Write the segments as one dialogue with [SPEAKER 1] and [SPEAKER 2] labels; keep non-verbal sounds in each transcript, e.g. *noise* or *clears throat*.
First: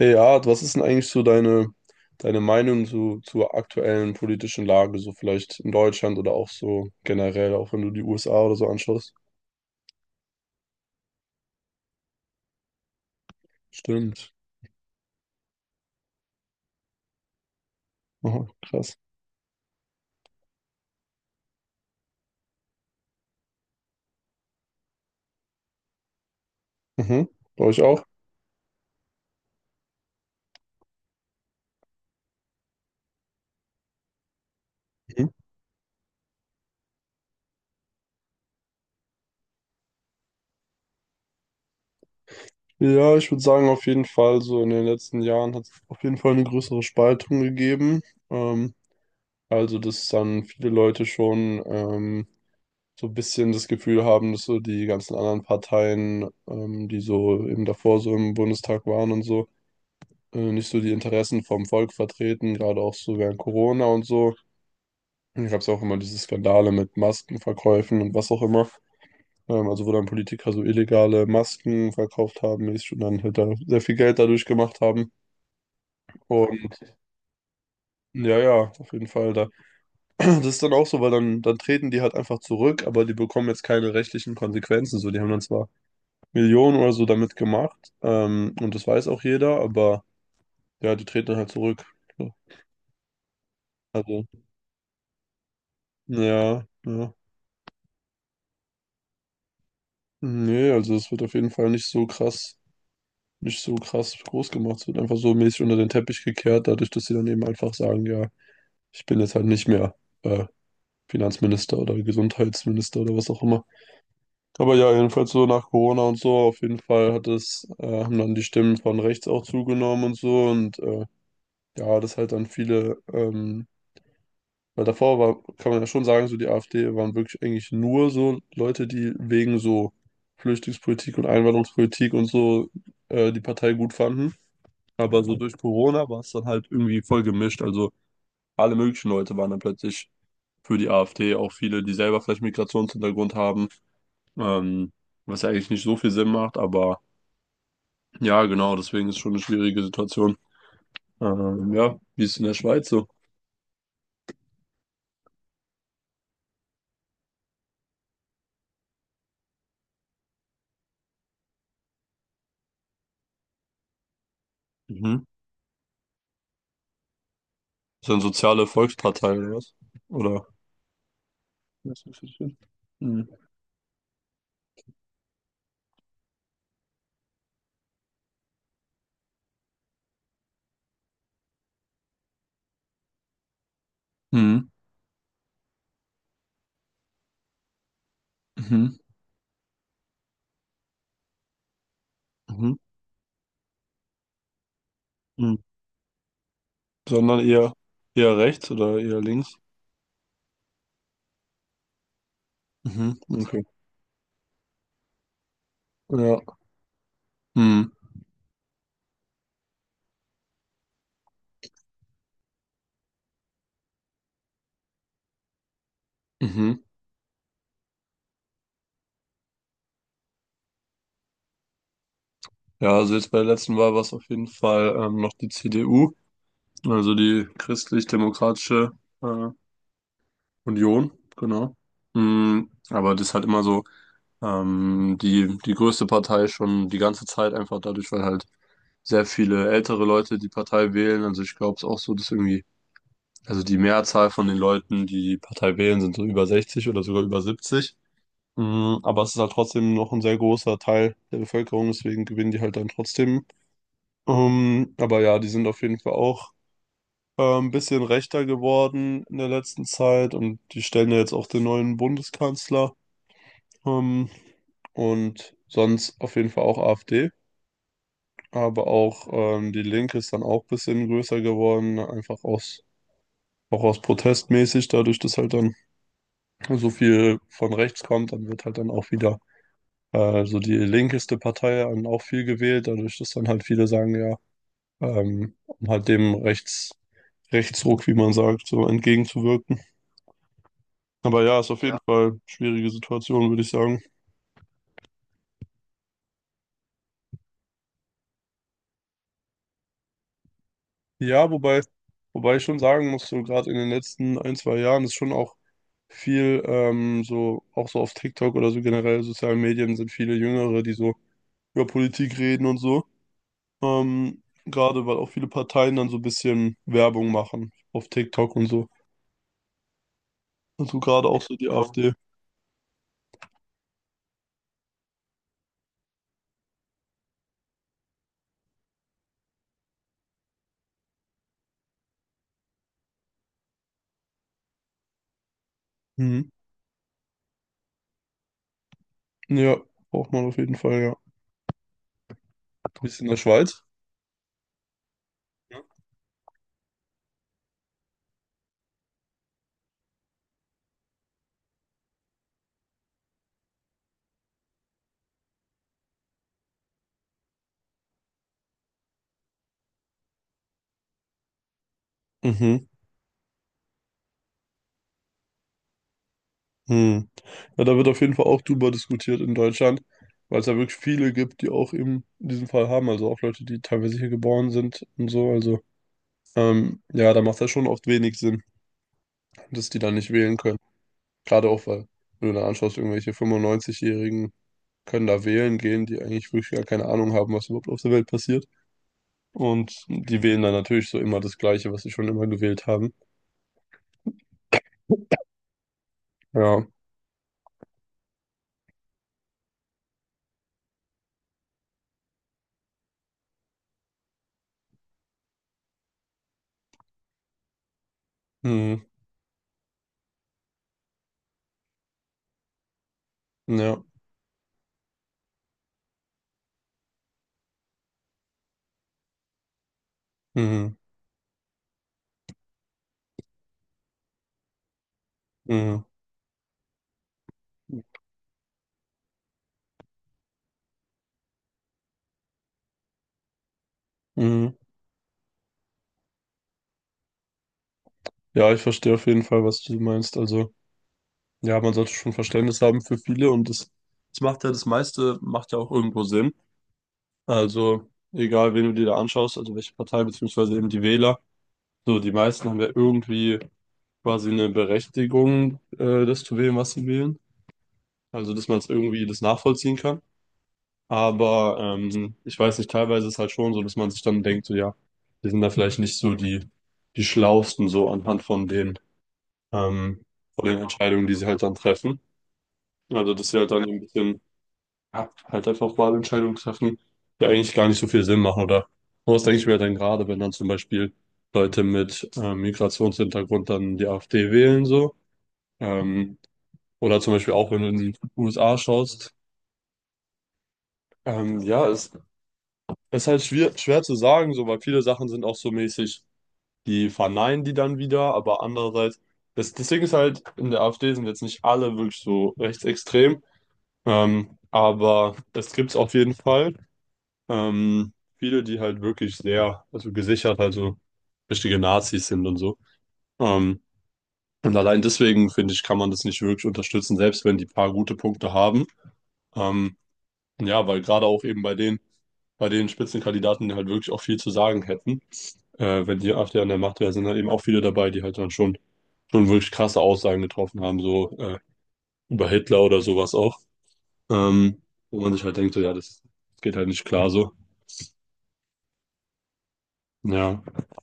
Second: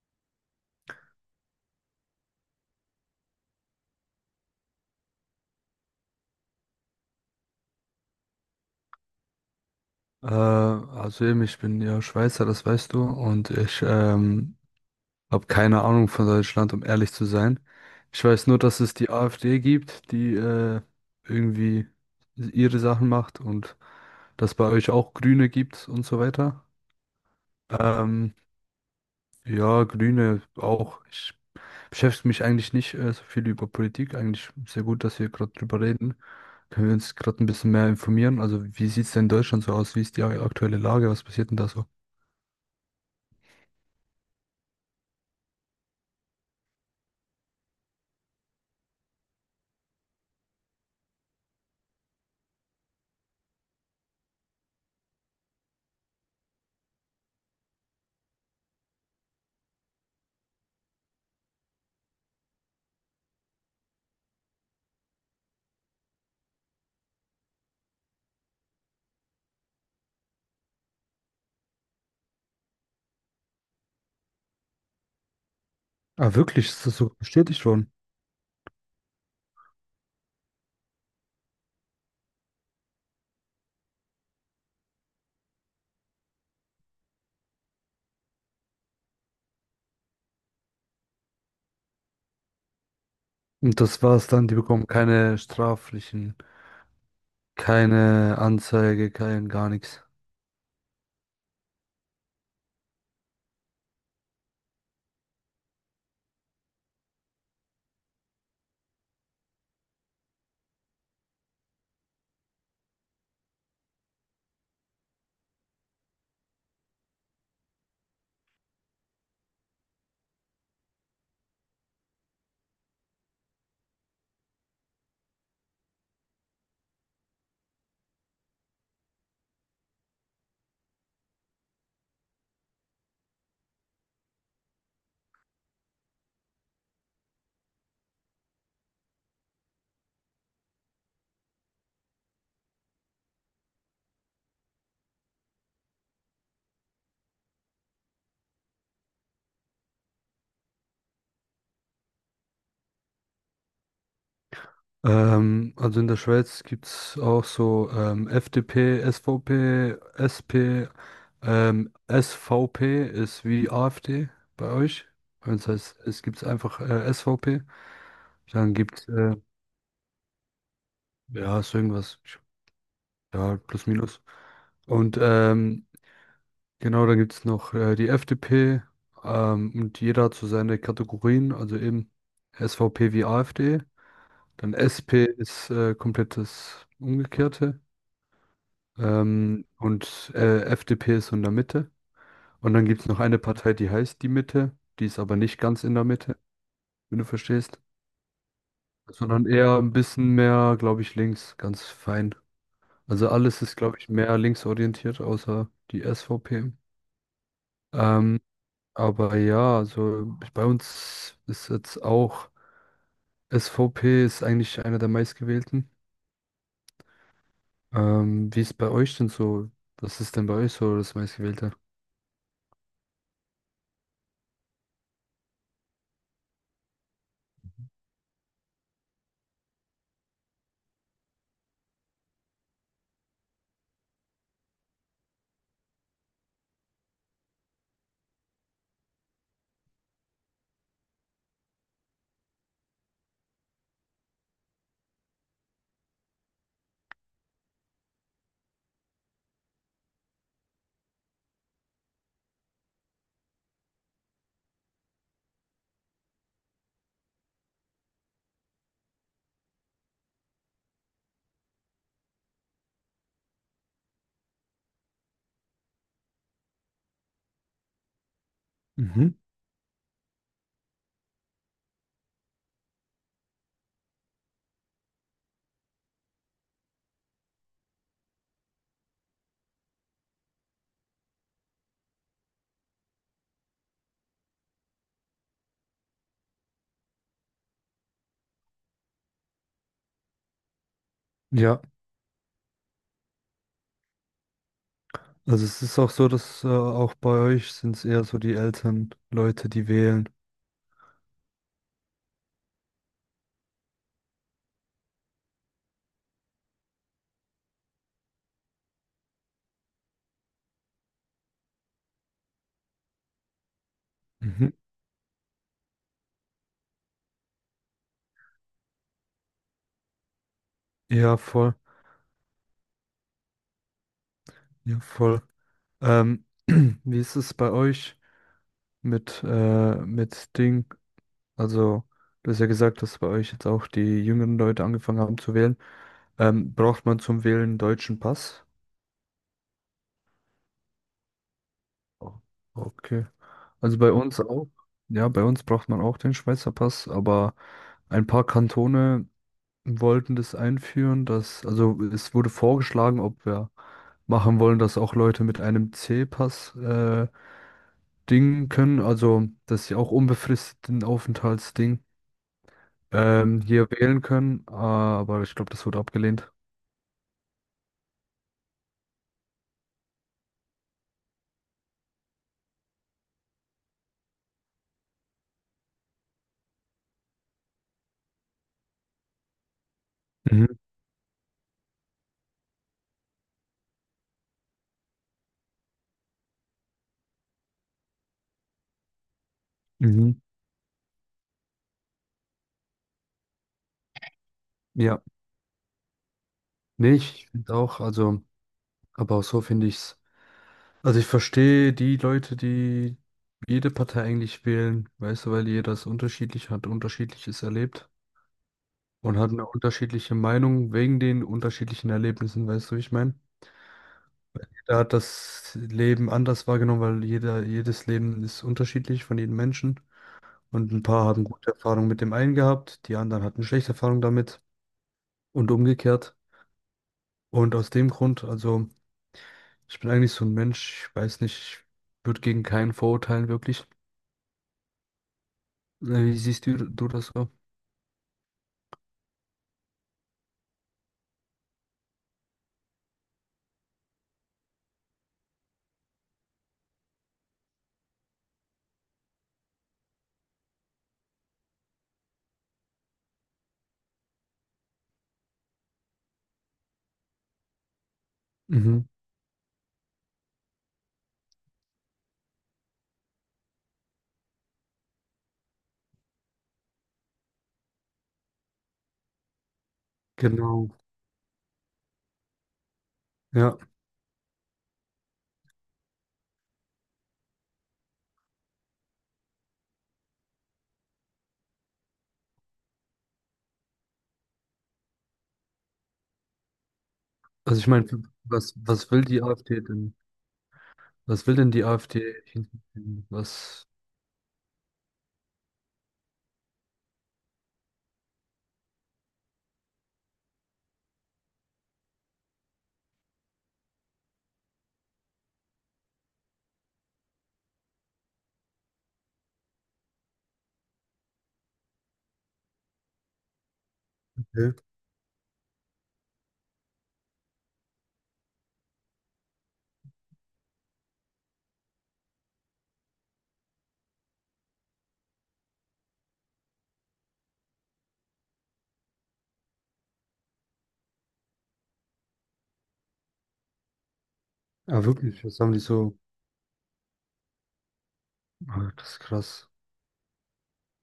[SPEAKER 1] Ja, was ist denn eigentlich so deine Meinung so, zur aktuellen politischen Lage, so vielleicht in Deutschland oder auch so generell, auch wenn du die USA oder so anschaust?
[SPEAKER 2] Also eben, ich bin ja Schweizer, das weißt du, und ich
[SPEAKER 1] Stimmt.
[SPEAKER 2] ähm, habe keine Ahnung von Deutschland, um ehrlich zu sein. Ich
[SPEAKER 1] Aha,
[SPEAKER 2] weiß nur, dass es
[SPEAKER 1] krass.
[SPEAKER 2] die AfD gibt, die irgendwie ihre Sachen macht und dass bei euch auch Grüne gibt und so weiter.
[SPEAKER 1] Mhm. Bei euch auch?
[SPEAKER 2] Ähm, ja, Grüne auch. Ich beschäftige mich eigentlich nicht so viel über Politik. Eigentlich sehr gut, dass wir
[SPEAKER 1] Mhm.
[SPEAKER 2] gerade drüber reden. Können wir uns gerade ein bisschen mehr informieren? Also, wie sieht es denn in Deutschland so aus? Wie ist die aktuelle Lage? Was passiert denn da so?
[SPEAKER 1] Ja, ich würde sagen, auf jeden Fall, so in den letzten Jahren hat es auf jeden Fall eine größere Spaltung gegeben. Ähm, also, dass dann viele Leute schon so ein bisschen das Gefühl haben, dass so die ganzen anderen Parteien, die so eben davor so im Bundestag waren und so, nicht so die Interessen vom Volk vertreten, gerade auch so während Corona und so. Dann gab es auch immer diese Skandale mit Maskenverkäufen und was auch immer. Also wo dann Politiker so illegale Masken verkauft haben, mäßig und dann halt da sehr viel Geld dadurch gemacht haben.
[SPEAKER 2] Ah, wirklich, ist
[SPEAKER 1] Und
[SPEAKER 2] das so bestätigt worden?
[SPEAKER 1] ja, ja, auf jeden Fall da. *clears throat* Das ist dann auch so, weil dann treten die halt einfach zurück, aber die bekommen jetzt keine rechtlichen Konsequenzen. So, die haben dann zwar Millionen oder so damit gemacht, und das weiß auch jeder, aber ja, die treten dann halt zurück. So,
[SPEAKER 2] Und das
[SPEAKER 1] Also,
[SPEAKER 2] war's dann, die bekommen keine straflichen,
[SPEAKER 1] ja, ja.
[SPEAKER 2] keine Anzeige, kein gar nichts.
[SPEAKER 1] Nee, also es wird auf jeden Fall nicht so krass, nicht so krass groß gemacht. Es wird einfach so mäßig unter den Teppich gekehrt, dadurch, dass sie dann eben einfach sagen, ja, ich bin jetzt halt nicht mehr äh, Finanzminister oder Gesundheitsminister oder was auch immer. Aber ja, jedenfalls so nach Corona und so, auf jeden Fall hat es, haben dann die Stimmen von rechts auch zugenommen und so und ja, dass halt dann viele weil davor war, kann man ja schon sagen, so die AfD waren wirklich eigentlich nur so Leute, die wegen so Flüchtlingspolitik und Einwanderungspolitik und so die Partei gut fanden. Aber so durch Corona war es dann halt irgendwie voll gemischt. Also alle möglichen Leute waren dann plötzlich für die AfD, auch viele, die selber vielleicht Migrationshintergrund haben, ähm, was ja eigentlich nicht so viel Sinn macht. Aber ja, genau, deswegen ist schon eine schwierige Situation. Ja, wie ist es in der Schweiz so?
[SPEAKER 2] Also in der Schweiz gibt's auch so FDP, SVP, SP, SVP ist wie AfD bei euch.
[SPEAKER 1] Mhm.
[SPEAKER 2] Bei uns heißt es gibt's einfach SVP.
[SPEAKER 1] Ist das eine soziale
[SPEAKER 2] Dann gibt's äh,
[SPEAKER 1] Volkspartei oder was? Oder?
[SPEAKER 2] ja, ist
[SPEAKER 1] Das
[SPEAKER 2] irgendwas,
[SPEAKER 1] ist richtig. Mhm.
[SPEAKER 2] ja, plus minus. Und ähm, Genau, dann gibt es noch die FDP und jeder hat so seine Kategorien, also eben SVP wie AfD.
[SPEAKER 1] Mhm.
[SPEAKER 2] Dann SP ist komplett das Umgekehrte
[SPEAKER 1] Mhm.
[SPEAKER 2] ähm, und äh, FDP ist so in der Mitte. Und
[SPEAKER 1] Mhm.
[SPEAKER 2] dann gibt es noch eine Partei, die heißt die Mitte, die ist aber
[SPEAKER 1] Mhm.
[SPEAKER 2] nicht ganz in der Mitte, wenn du
[SPEAKER 1] Sondern eher
[SPEAKER 2] verstehst,
[SPEAKER 1] eher rechts oder eher
[SPEAKER 2] sondern
[SPEAKER 1] links.
[SPEAKER 2] eher ein bisschen mehr, glaube ich, links, ganz fein.
[SPEAKER 1] Mhm.
[SPEAKER 2] Also
[SPEAKER 1] Okay.
[SPEAKER 2] alles ist, glaube ich, mehr linksorientiert, außer die
[SPEAKER 1] Ja.
[SPEAKER 2] SVP.
[SPEAKER 1] Mhm.
[SPEAKER 2] Ähm, Aber ja, also bei uns ist jetzt auch, SVP ist eigentlich einer der meistgewählten.
[SPEAKER 1] Mhm.
[SPEAKER 2] Wie ist bei euch denn so? Was ist denn bei euch so das meistgewählte?
[SPEAKER 1] Ja, also jetzt bei der letzten Wahl war es auf jeden Fall noch die CDU, also die Christlich-Demokratische äh, Union, genau. Mhm. Aber das ist halt immer so die, die größte Partei schon die ganze Zeit, einfach dadurch, weil halt sehr viele ältere Leute die Partei wählen. Also ich glaube es auch so, dass irgendwie also die Mehrzahl von den Leuten, die die Partei wählen, sind so über 60 oder sogar über 70. Mm, aber es ist halt trotzdem noch ein sehr großer Teil der Bevölkerung, deswegen gewinnen die halt dann trotzdem. Aber ja, die sind auf jeden Fall auch ein bisschen rechter geworden in der letzten Zeit und die stellen ja jetzt auch den neuen Bundeskanzler. Ähm, und sonst auf jeden Fall auch AfD. Aber auch
[SPEAKER 2] Mhm.
[SPEAKER 1] die Linke ist dann auch ein bisschen größer geworden, einfach aus, auch aus protestmäßig, dadurch, dass halt dann so viel von rechts kommt, dann wird halt dann auch wieder so die linkeste Partei dann auch viel gewählt, dadurch, dass dann halt viele sagen, ja, um halt dem Rechts, Rechtsruck, wie man sagt, so entgegenzuwirken. Aber ja, ist
[SPEAKER 2] Ja,
[SPEAKER 1] auf jeden Ja. Fall schwierige Situation, würde ich sagen.
[SPEAKER 2] also es ist auch so, dass auch bei euch sind es eher so die älteren Leute, die wählen.
[SPEAKER 1] Ja, wobei, wobei ich schon sagen muss, so gerade in den letzten ein, zwei Jahren ist schon auch viel, so, auch so auf TikTok oder so generell sozialen Medien sind viele Jüngere, die so über Politik reden und so.
[SPEAKER 2] Mhm.
[SPEAKER 1] Gerade weil auch viele Parteien dann so ein bisschen Werbung machen auf TikTok und so. Also gerade
[SPEAKER 2] Ja,
[SPEAKER 1] auch so die Ja.
[SPEAKER 2] voll.
[SPEAKER 1] AfD.
[SPEAKER 2] Ja, voll. Ähm, *clears throat* wie ist es bei euch mit, mit Ding? Also, du hast ja gesagt, dass bei euch jetzt auch die jüngeren Leute angefangen haben zu wählen.
[SPEAKER 1] Mhm.
[SPEAKER 2] Braucht man zum Wählen einen deutschen Pass?
[SPEAKER 1] Ja, braucht man auf jeden Fall, ja.
[SPEAKER 2] O-
[SPEAKER 1] Du bist in
[SPEAKER 2] Okay.
[SPEAKER 1] der Schweiz?
[SPEAKER 2] Also bei uns auch. Ja, bei uns braucht man auch den Schweizer Pass, aber ein paar Kantone wollten das einführen, dass, also es wurde vorgeschlagen, ob wir machen wollen, dass auch Leute mit einem C-Pass dingen können, also dass sie auch unbefristeten Aufenthaltsding
[SPEAKER 1] Mhm.
[SPEAKER 2] ähm, hier wählen können, aber ich glaube, das wurde abgelehnt.
[SPEAKER 1] Mhm. Ja, da wird auf jeden Fall auch drüber diskutiert in Deutschland, weil es ja wirklich viele gibt, die auch eben diesen Fall haben. Also auch Leute, die teilweise hier geboren sind und so. Also ja, da macht das schon oft wenig Sinn, dass die dann nicht wählen können.
[SPEAKER 2] Mhm,
[SPEAKER 1] Gerade auch, weil, wenn du da anschaust, irgendwelche 95-Jährigen können da wählen gehen, die eigentlich wirklich gar keine Ahnung haben, was überhaupt auf der Welt passiert. Und
[SPEAKER 2] mhm.
[SPEAKER 1] die wählen dann natürlich so immer das Gleiche, was sie schon immer gewählt haben.
[SPEAKER 2] Ja,
[SPEAKER 1] Ja.
[SPEAKER 2] nee, ich finde auch, also, aber auch so finde ich's. Also ich verstehe die Leute, die jede Partei eigentlich wählen, weißt du, weil jeder es unterschiedlich hat, unterschiedliches erlebt
[SPEAKER 1] Mhm.
[SPEAKER 2] und hat eine unterschiedliche Meinung wegen den unterschiedlichen Erlebnissen, weißt du, wie ich meine?
[SPEAKER 1] Ja.
[SPEAKER 2] Jeder hat das Leben anders wahrgenommen, weil jeder, jedes Leben ist unterschiedlich von jedem Menschen. Und
[SPEAKER 1] Mhm.
[SPEAKER 2] ein paar haben gute Erfahrungen mit dem einen gehabt, die anderen hatten schlechte Erfahrungen damit und
[SPEAKER 1] Mhm.
[SPEAKER 2] umgekehrt. Und aus dem Grund, also. Ich bin eigentlich so ein Mensch, ich weiß nicht, ich würde gegen keinen verurteilen, wirklich.
[SPEAKER 1] Mhm.
[SPEAKER 2] Wie siehst du das so?
[SPEAKER 1] Ja, ich verstehe auf jeden Fall, was du meinst. Also, ja, man sollte schon Verständnis haben für viele und das, das macht ja das meiste, macht ja auch irgendwo Sinn. Also, egal, wen du dir da anschaust, also welche Partei, beziehungsweise eben die Wähler, so die meisten haben ja irgendwie quasi eine Berechtigung, das zu wählen, was sie wählen. Also, dass man es
[SPEAKER 2] Mhm.
[SPEAKER 1] irgendwie das nachvollziehen kann. Aber ich weiß nicht, teilweise ist es halt schon so, dass man sich dann denkt, so ja, die sind da vielleicht nicht so die, die Schlausten so anhand ähm, von den
[SPEAKER 2] Genau.
[SPEAKER 1] Entscheidungen, die sie halt dann treffen. Also, dass sie halt
[SPEAKER 2] Ja.
[SPEAKER 1] dann so ein bisschen ja, halt einfach Wahlentscheidungen treffen, die eigentlich gar nicht so viel Sinn machen. Oder was denke ich mir dann gerade, wenn dann zum Beispiel Leute mit Migrationshintergrund dann die AfD wählen, so. Ähm, Oder zum Beispiel auch,
[SPEAKER 2] Also
[SPEAKER 1] wenn
[SPEAKER 2] ich
[SPEAKER 1] du in
[SPEAKER 2] meine,
[SPEAKER 1] die
[SPEAKER 2] was,
[SPEAKER 1] USA
[SPEAKER 2] was will
[SPEAKER 1] schaust.
[SPEAKER 2] die AfD denn? Was will denn die
[SPEAKER 1] Ja, es
[SPEAKER 2] AfD? Hinten?
[SPEAKER 1] ist halt schwer,
[SPEAKER 2] Was?
[SPEAKER 1] schwer zu sagen, so, weil viele Sachen sind auch so mäßig, die verneinen die dann wieder, aber andererseits, das, das Ding ist halt, in der AfD sind jetzt nicht alle wirklich so rechtsextrem, aber es gibt's auf jeden Fall. Viele, die halt wirklich sehr, also gesichert, also richtige Nazis sind und so. Ähm, und
[SPEAKER 2] Okay.
[SPEAKER 1] allein deswegen, finde ich, kann man das nicht wirklich unterstützen, selbst wenn die paar gute Punkte haben. Ähm, ja, weil gerade auch eben bei denen, bei den Spitzenkandidaten die halt wirklich auch viel zu sagen hätten. Wenn die AfD an der Macht wäre, sind halt eben auch viele dabei, die halt dann schon, schon wirklich krasse Aussagen getroffen haben, so über Hitler oder sowas auch. Ähm,
[SPEAKER 2] Ah,
[SPEAKER 1] wo man
[SPEAKER 2] wirklich,
[SPEAKER 1] sich halt
[SPEAKER 2] was haben
[SPEAKER 1] denkt,
[SPEAKER 2] die
[SPEAKER 1] so, ja,
[SPEAKER 2] so?
[SPEAKER 1] das, das geht halt nicht klar so.
[SPEAKER 2] Ah, das ist krass.
[SPEAKER 1] Ja,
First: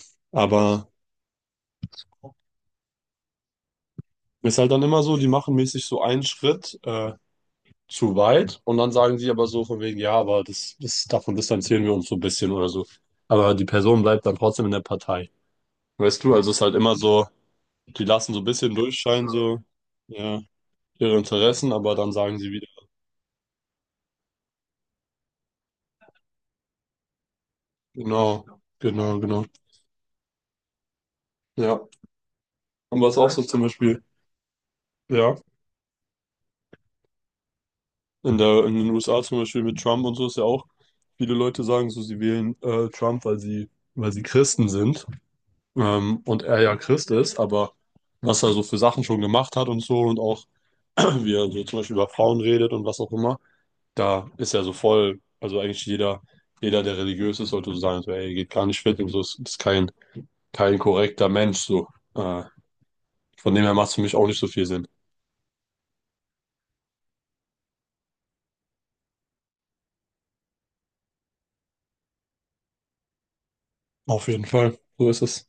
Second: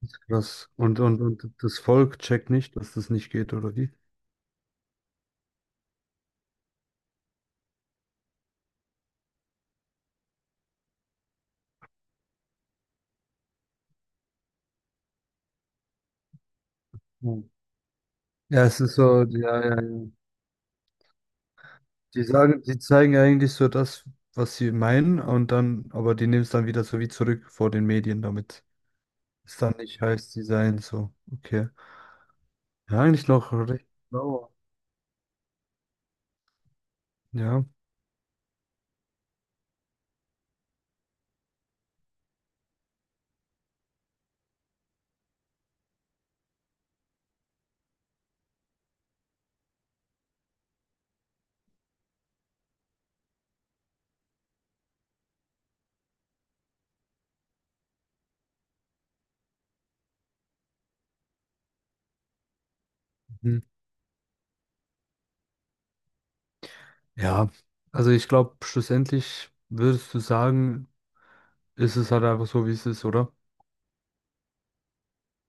[SPEAKER 2] Das ist krass.
[SPEAKER 1] aber
[SPEAKER 2] Und das Volk checkt nicht, dass das nicht geht, oder wie?
[SPEAKER 1] ist halt dann immer so, die machen mäßig so einen Schritt zu weit und dann sagen sie aber so von wegen, ja, aber das, das, davon distanzieren wir uns so ein bisschen oder so. Aber die Person bleibt dann trotzdem in der Partei. Weißt du, also es ist halt immer so,
[SPEAKER 2] Ja,
[SPEAKER 1] die lassen so ein
[SPEAKER 2] ja,
[SPEAKER 1] bisschen
[SPEAKER 2] es ist so,
[SPEAKER 1] durchscheinen, so,
[SPEAKER 2] ja, ja, ja.
[SPEAKER 1] ja, ihre Interessen, aber dann
[SPEAKER 2] Die
[SPEAKER 1] sagen sie
[SPEAKER 2] sagen,
[SPEAKER 1] wieder.
[SPEAKER 2] die zeigen eigentlich so das, was sie meinen, und dann, aber die nehmen es dann wieder so wie zurück vor den Medien
[SPEAKER 1] Genau,
[SPEAKER 2] damit.
[SPEAKER 1] genau, genau.
[SPEAKER 2] Ist dann nicht heiß Design so. Okay.
[SPEAKER 1] Ja. Und
[SPEAKER 2] Ja,
[SPEAKER 1] was
[SPEAKER 2] eigentlich
[SPEAKER 1] auch so
[SPEAKER 2] noch
[SPEAKER 1] zum
[SPEAKER 2] recht
[SPEAKER 1] Beispiel,
[SPEAKER 2] blau.
[SPEAKER 1] ja,
[SPEAKER 2] Ja.
[SPEAKER 1] in der, in den USA zum Beispiel mit Trump und so ist ja auch, viele Leute sagen so, sie wählen Trump, weil sie Christen sind. Und er ja Christ ist, aber was er so für Sachen schon gemacht hat und so und auch, *clears throat* wie er so zum Beispiel über Frauen redet und was auch immer, da ist ja so voll, also eigentlich jeder, jeder, der religiös ist, sollte so sagen, so, ey, geht gar nicht fit und so, ist kein kein korrekter Mensch, so. Äh, von
[SPEAKER 2] Mhm.
[SPEAKER 1] dem her macht es für mich auch nicht so viel Sinn.
[SPEAKER 2] Ja. Also ich glaube, schlussendlich würdest du sagen, ist es halt einfach so, wie es ist, oder?
[SPEAKER 1] Auf jeden Fall. So ist es.